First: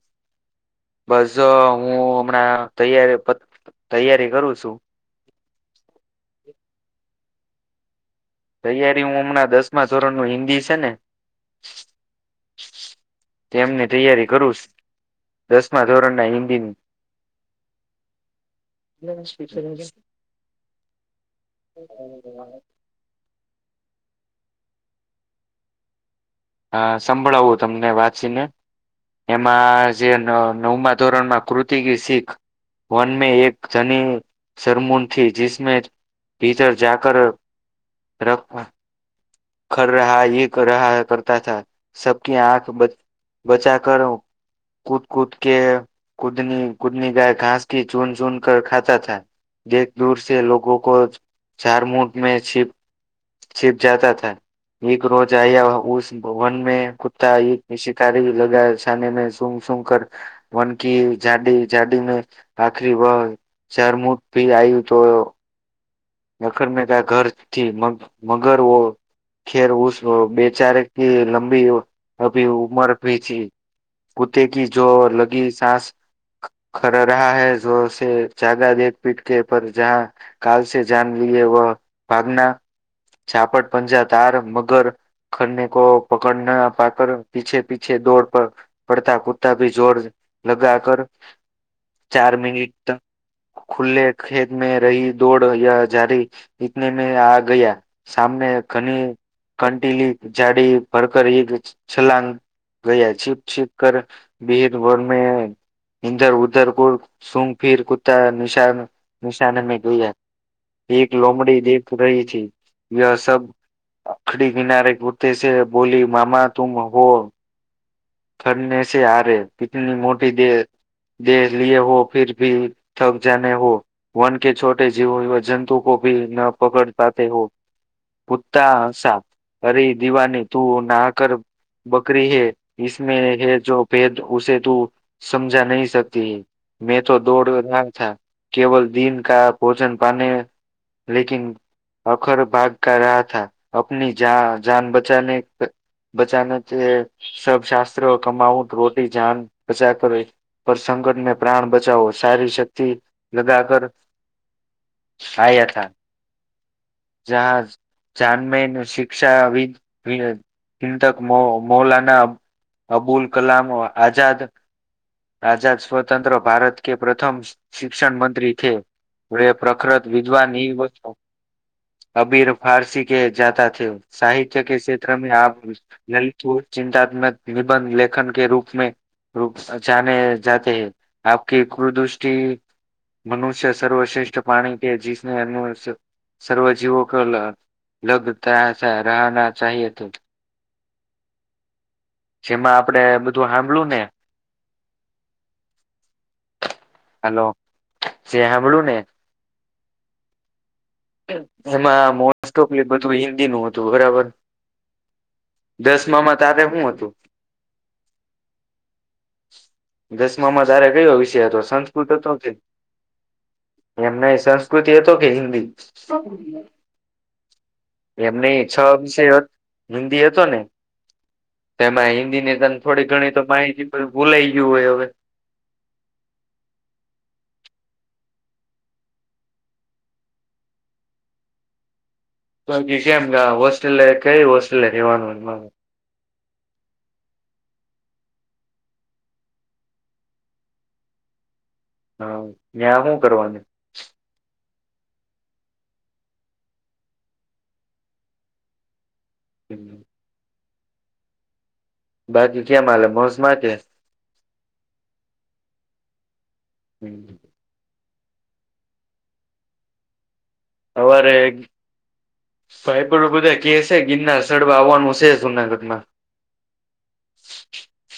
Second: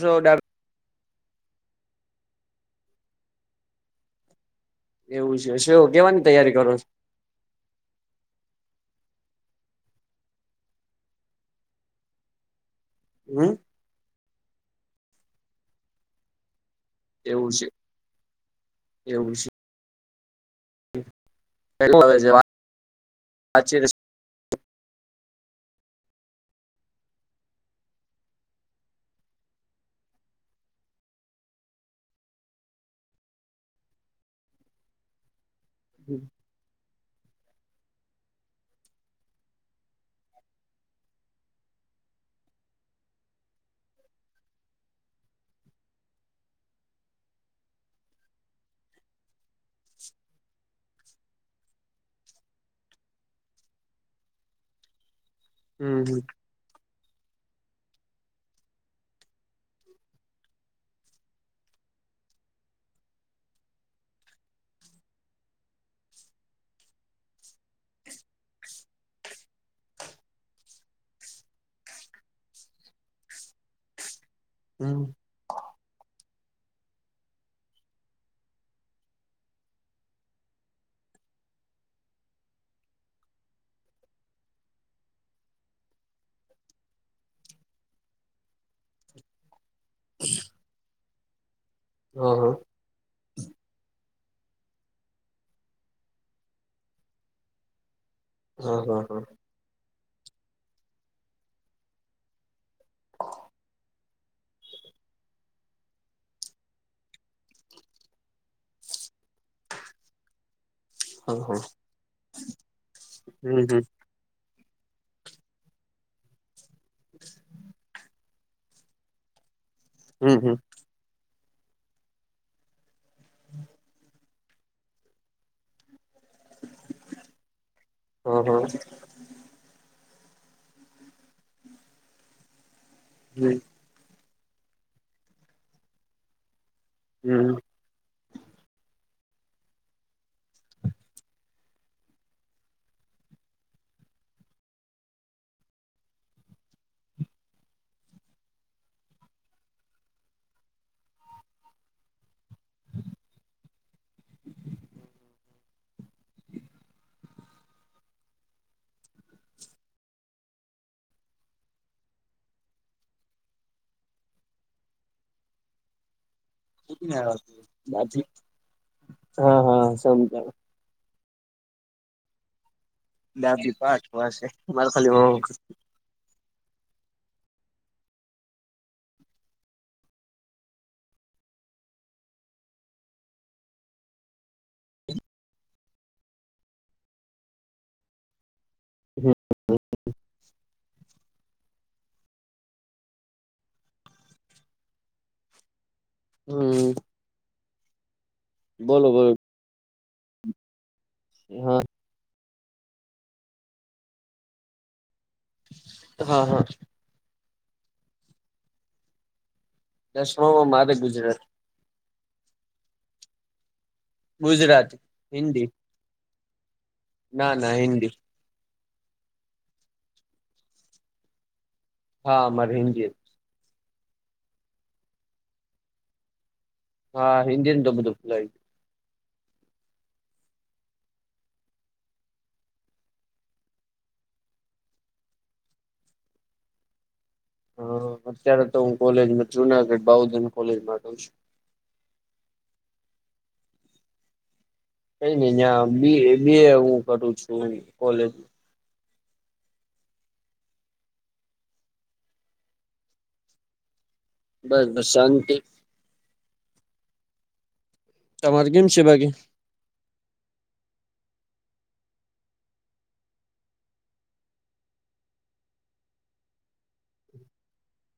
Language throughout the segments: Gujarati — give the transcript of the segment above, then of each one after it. સો ડબ બસ હું હમણાં તૈયારી ક તૈયારી કરું છું. એ છે શું કેવાની તૈયારી કરો છો? તૈયારી હું હમણાં દસમા ધોરણ નું હિન્દી છે ને હમ તેમની તૈયારી કરું દસમા ધોરણ ના હિન્દી. એવું છે એવું [unintelligible] [unintelligible] હા સંભળાવું તમને વાંચીને એમાં જે ન નવમાં ધોરણમાં કૃતકી શીખ વન મે એક ધની શરમુન થી જીસ મેં ભીતર જા કર રખા ખ રહ કર કરતા થ સબકી આંખ બ બચા કર હ કૂદ કૂદ કે કુદની કુદની ગાય ઘાસ ક ચૂન ચૂન કર ખાતા થા એક દૂરસે લોકો કો ઝારમુંડ મે છિપ છિપ જાતા થ એક રોજ આયા ભવન મે કુત્તા એક શિકારી લગા છને મે સુમ સુમ કર વન કી ઝાડી ઝાડી મે આખરી વય ઝરમુટ ભી આવ્યું તો નખર ને કહા ઘરથી મગર વો ખેર ઉસ બેચારે કી લંબી અભી ઉમર ભી થી કુતે કી જો લગી સાસ ખ રહા હૈ જોરસે જાદા દેખ પીટ કે પર જહ કાલસે જાન લએ વ ભાગના છાપટ પંજા તાર મગર ખરને કો પકડ ના પાકર પીછે પીછે દોડ પર પડતા કુત્તા ભી જોર લગા કર ચાર મિનટ ખુલ્લે ખેત મે રહી દોડહી જારી ઈતને મે આ ગયા સામને ઘની કંટીલી જાડી ભરકર એક છલાંગ ગયા છીપ છીપ કર ભડભોર મે ઇધર ઉધર કો સુંઘ ફિર કુત્તા નિશાન નિશાન મે ગયા. એક લમડી દેખ રહી થથી એ સબ અખડી કિનારે પરતે છે બોલી મામા તુમ હો થરને છે આ ર કીતની મોટી દે દેહ લ હો ફર ભી થક જાને હો વન કે છોટે જીવો જંતુ કો ન પકડ પાતે હો કુતા હસા હરી દિવાની તું નહ કર બકરી હૈ મે હૈ જો ભેદ ઉસે તું સમજા નહી શકતી હૈ મેં તો દોડ છે રહા થા. કેવલ દિન કા ભોજન પાને લેકીન અખર ભાગ કર રહા થ આપની જા જાન બચાને બચાને તે સબ શાસ્ત્ર કમાવું રોટી જાન બચા કર પર સકટને પ્રાણ બચાવો સારી ક્તિ લગા કર [inaudible] આયા થા. જહાજ જાનમે શિક્ષા હિ તક મો મોલના અબુલ કલામ આઝાદ આઝાદ સ્વતંત્ર ભારત કે પ્રથમ શિક્ષણ બાકી મંત્રી થે વ હા હા પ્રખત વિધવા સમજાણું નિવ અભી ર ફારસી કે જાતા ડાબી થે પાઠ પાસે સાહિત્ય કે મારે ખાલી ક્ષેત્રમાં આ લલિત ચિંતાત્મક નિબંધ લેખન કે રૂપ મે ર જાને જાતે હૈ આપકી ક્રુદૃષ્ટિ મનુષ્ય સર્વશ્રેષ્ઠ પ્રાણી કે જીસને અન સર્વ જીવો કરલા લભ તા રહના ચાએ તો જેમાં આપડે બધું હાભળુ ને હમમ. હાલો જે હાભળુ ને હા એમાં મોસ્ટ ઓફલી બધું હિન્દી નું હતું બરાબર. દસમામાં હા હા તારે હું હતું? દસમામાં તારે મારે કયો ગુજરાત વિષય હતો સંત સંસ્કૃત હતો કે એમને સંસ્કૃતિ હતો કે હિન્દી [inaudible] ના ના હિન્દી. એમ નઈ છ વિષ હિન્દી હતો ને તેમાં હિન્દી હા ની મારે તને હિન્દી થોડીક ઘણી તો માહિતી ભૂલાઈ ગયું હોય હવે હા હિન્દીને તો બધું ભૂલાય તોકી કેમ હોસ્ટેલે કઈ હોસ્ટેલે રેવાનું મારે [inaudible] હા અત્યારે તો હું કોલેજ જુનાગઢ બાઉુદન કોલેજ મા જાવ છું. હા તયાં હું કરવાનું? કઈ નઈ જ્યાં બ બી એ હું કરું છું કોલેજ. હમમ. બાકી કેમ હાલે બસમાં કે બસ શાંતિ. હમમ. તમારે કેમ છે વાાગે? [unintelligible] ભાઈપડ બધા કેહે છે ગિરનાર ચઢવા આવવાનું છે જુનાગઢમાં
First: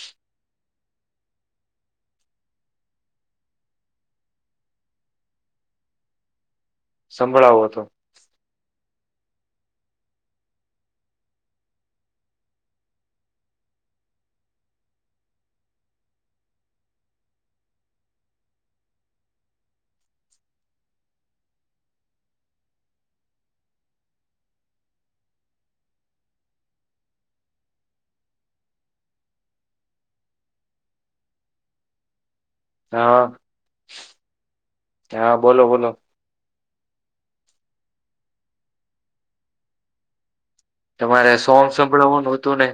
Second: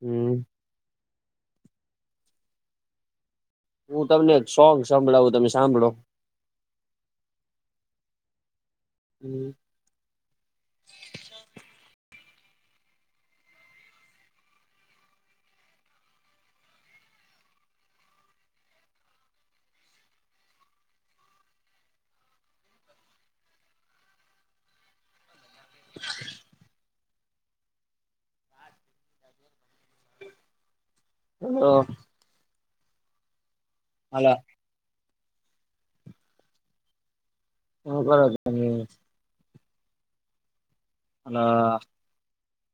હમમ. હું તમને એક સોંગ સંભળાવું તમે સાંભળો. સંભળાવો તો. હમમ. [inaudible] હેલો. હા. હાલ હા બોલો બોલો. હા બરાબર ને તમારે અલા સોગ સંભળાવવાનું હતું ને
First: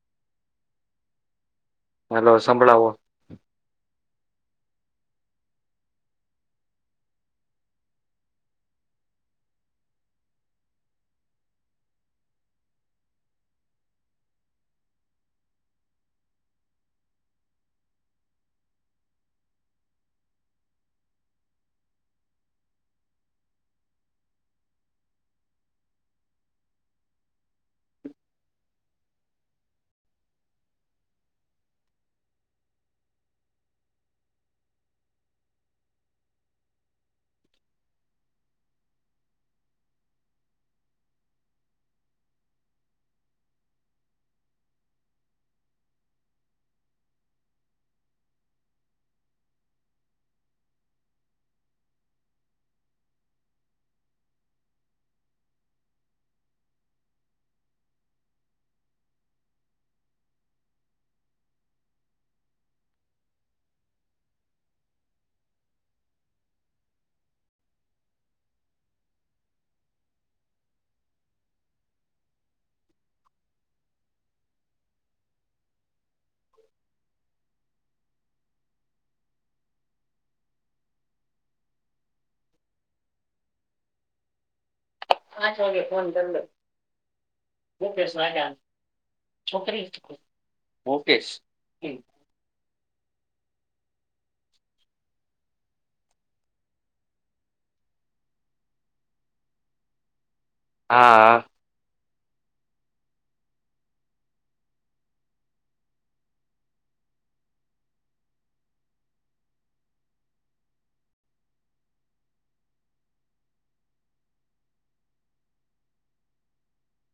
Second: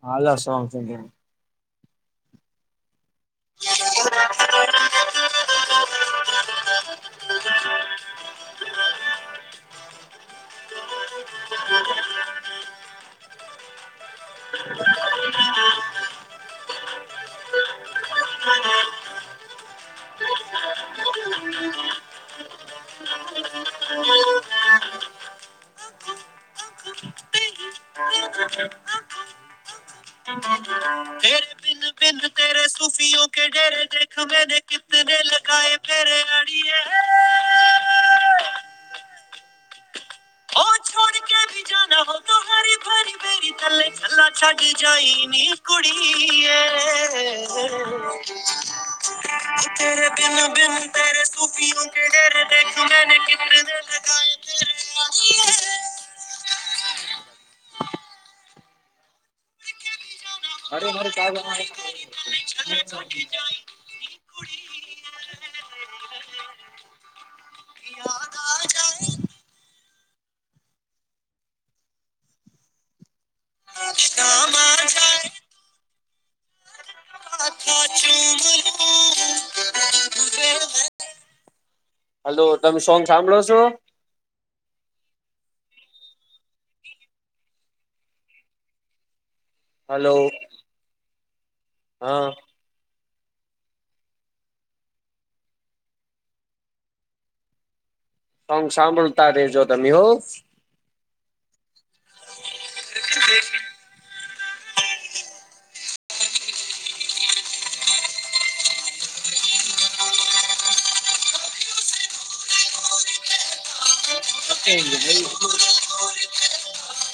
હા અલા છે સોંગ [unintelligible] ની હલો સંભળાવો. [unintelligible] [unintelligible] [unintelligible] [unintelligible] હમ હમ હ બિદ તેરે સુફીઓ કે ડેરે દ ખભેદ કત દ લ આાય પેરે આડી એ [unintelligible] ઓ છોડકે ભી જના હો તો હરે ભરી ભેરી થલે થલા છાડી જાય ની કડી તે્યારે તન તન તરે સુૂફીઓ કે ઘરેને કે ગ [unintelligible] અરે મારે ક યાદ આ જાય હલો તમે સોંગ સાંભળો છો પાંચ વાગે ફોન કરી દો મુકેશ્યા છોકરી હલો ઓકે હા સોંગ સાંભળતા રેજો તમે હો હા દ અ [unintelligible]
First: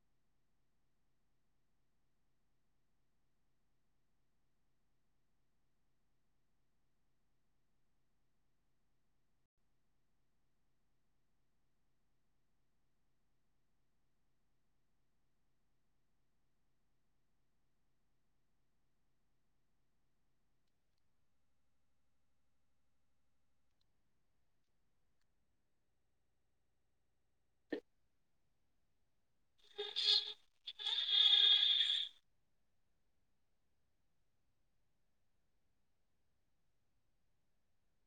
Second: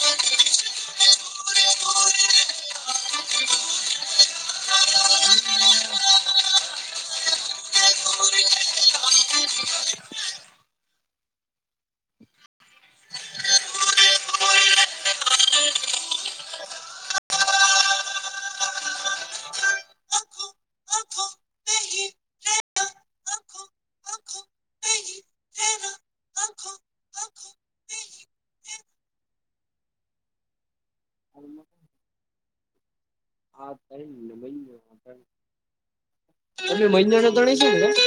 [unintelligible] તમે મહિના ના તણશો ને ત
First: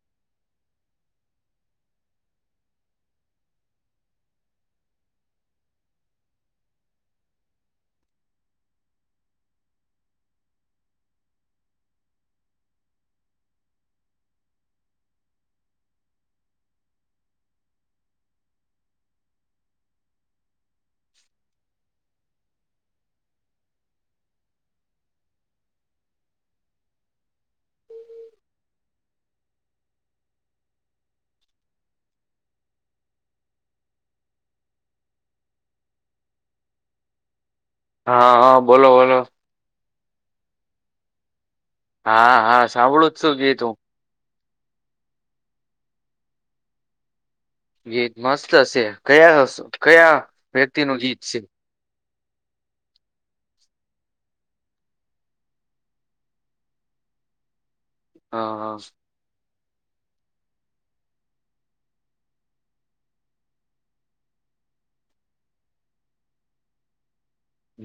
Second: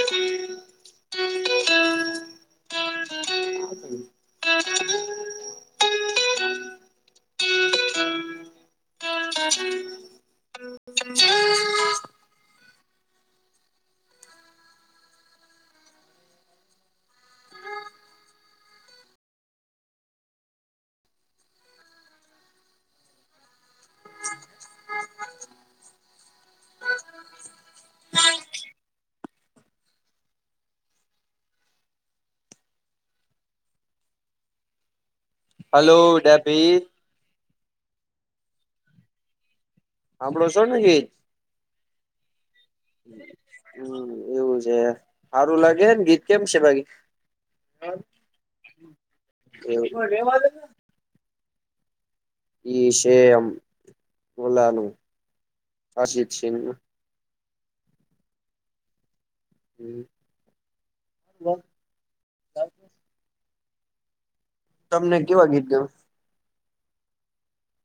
હલો ડેબી હા હા બોલો બોલો સાંળો છો ને ગીત? હા હા સાંભળો જસવ ગીતું. હમ એવું છે સારું લાગેને ગીત કેમ છે બાકી ગીત મસ્ત હશે કયા એવું કયા વ્યક્તિ નું ગીત છે શયમ છે એમ એલાનું અરજીશિંગ નું. હા હા. હમ્મ. તમને કેવા ગીત ગયો?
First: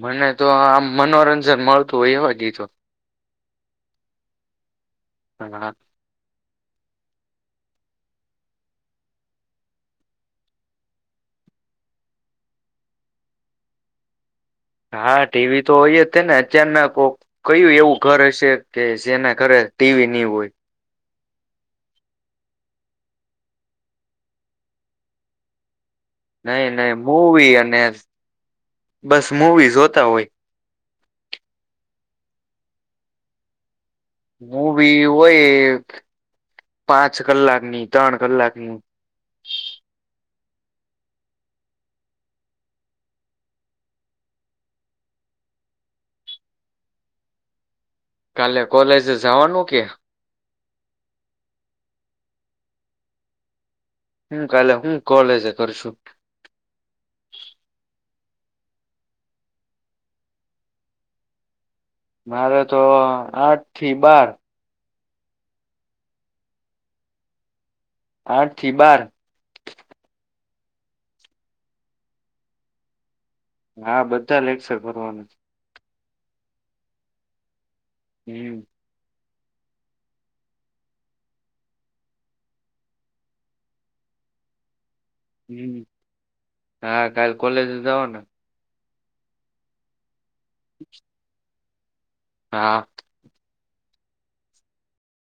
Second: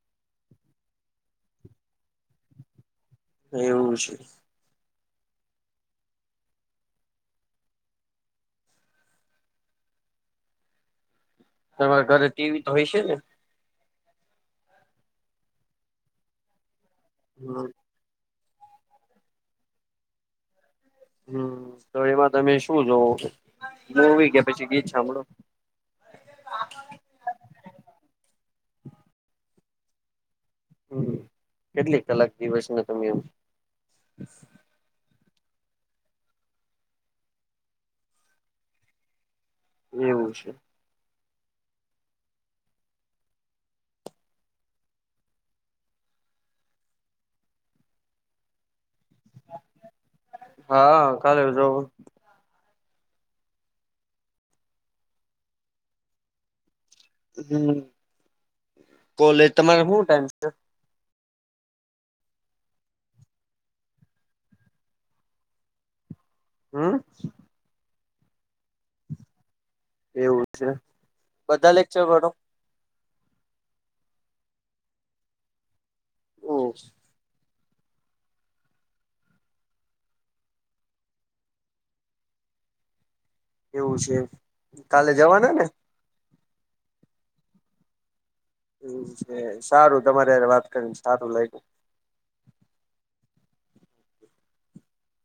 મને તો આમ મનોરંજન મળતું હોય એવા ગીતો એવું છે. હણા. તમારે ઘરે ટીવી તો હોય છે ને હા ટીવી તો હોય જ ને અચાનક કયું એવું ઘર હશે કે જેના ઘરે ટીવી ની હોય. હમ તો એમાં તમે શું જોવ? હવી ગયા પછી ગીત સાંભળો નઈ નહી મૂવી અને બસ મુવી જોતા હોય. હમ્મ કેટલીક કલાક દિવસ ને તમે એમ હું બી હોય એક પાંચ કલાકની ત્રણ કલાકની એવું છે. કાલે કોલેજ જવાનું કે હા કાલે જો હું કાલે હું કોલેજ કરશું હમ કોલેજ તમારે શું ટાઈમ છે મારે તો આઠ, થી બાર. હમ્મ આઠ થી, બાર. એવું છે. બધા લેક્ચર કરો? હા, બધા લેક્ચર ભરવાનું. ઓહ હમ્મ એવું છે. કાલે જવાના ને? હમ હા, કાલ કોલેજ જઓના હ, સારુ તમારે વાત કરીને સારુ લાગ્યુ હા.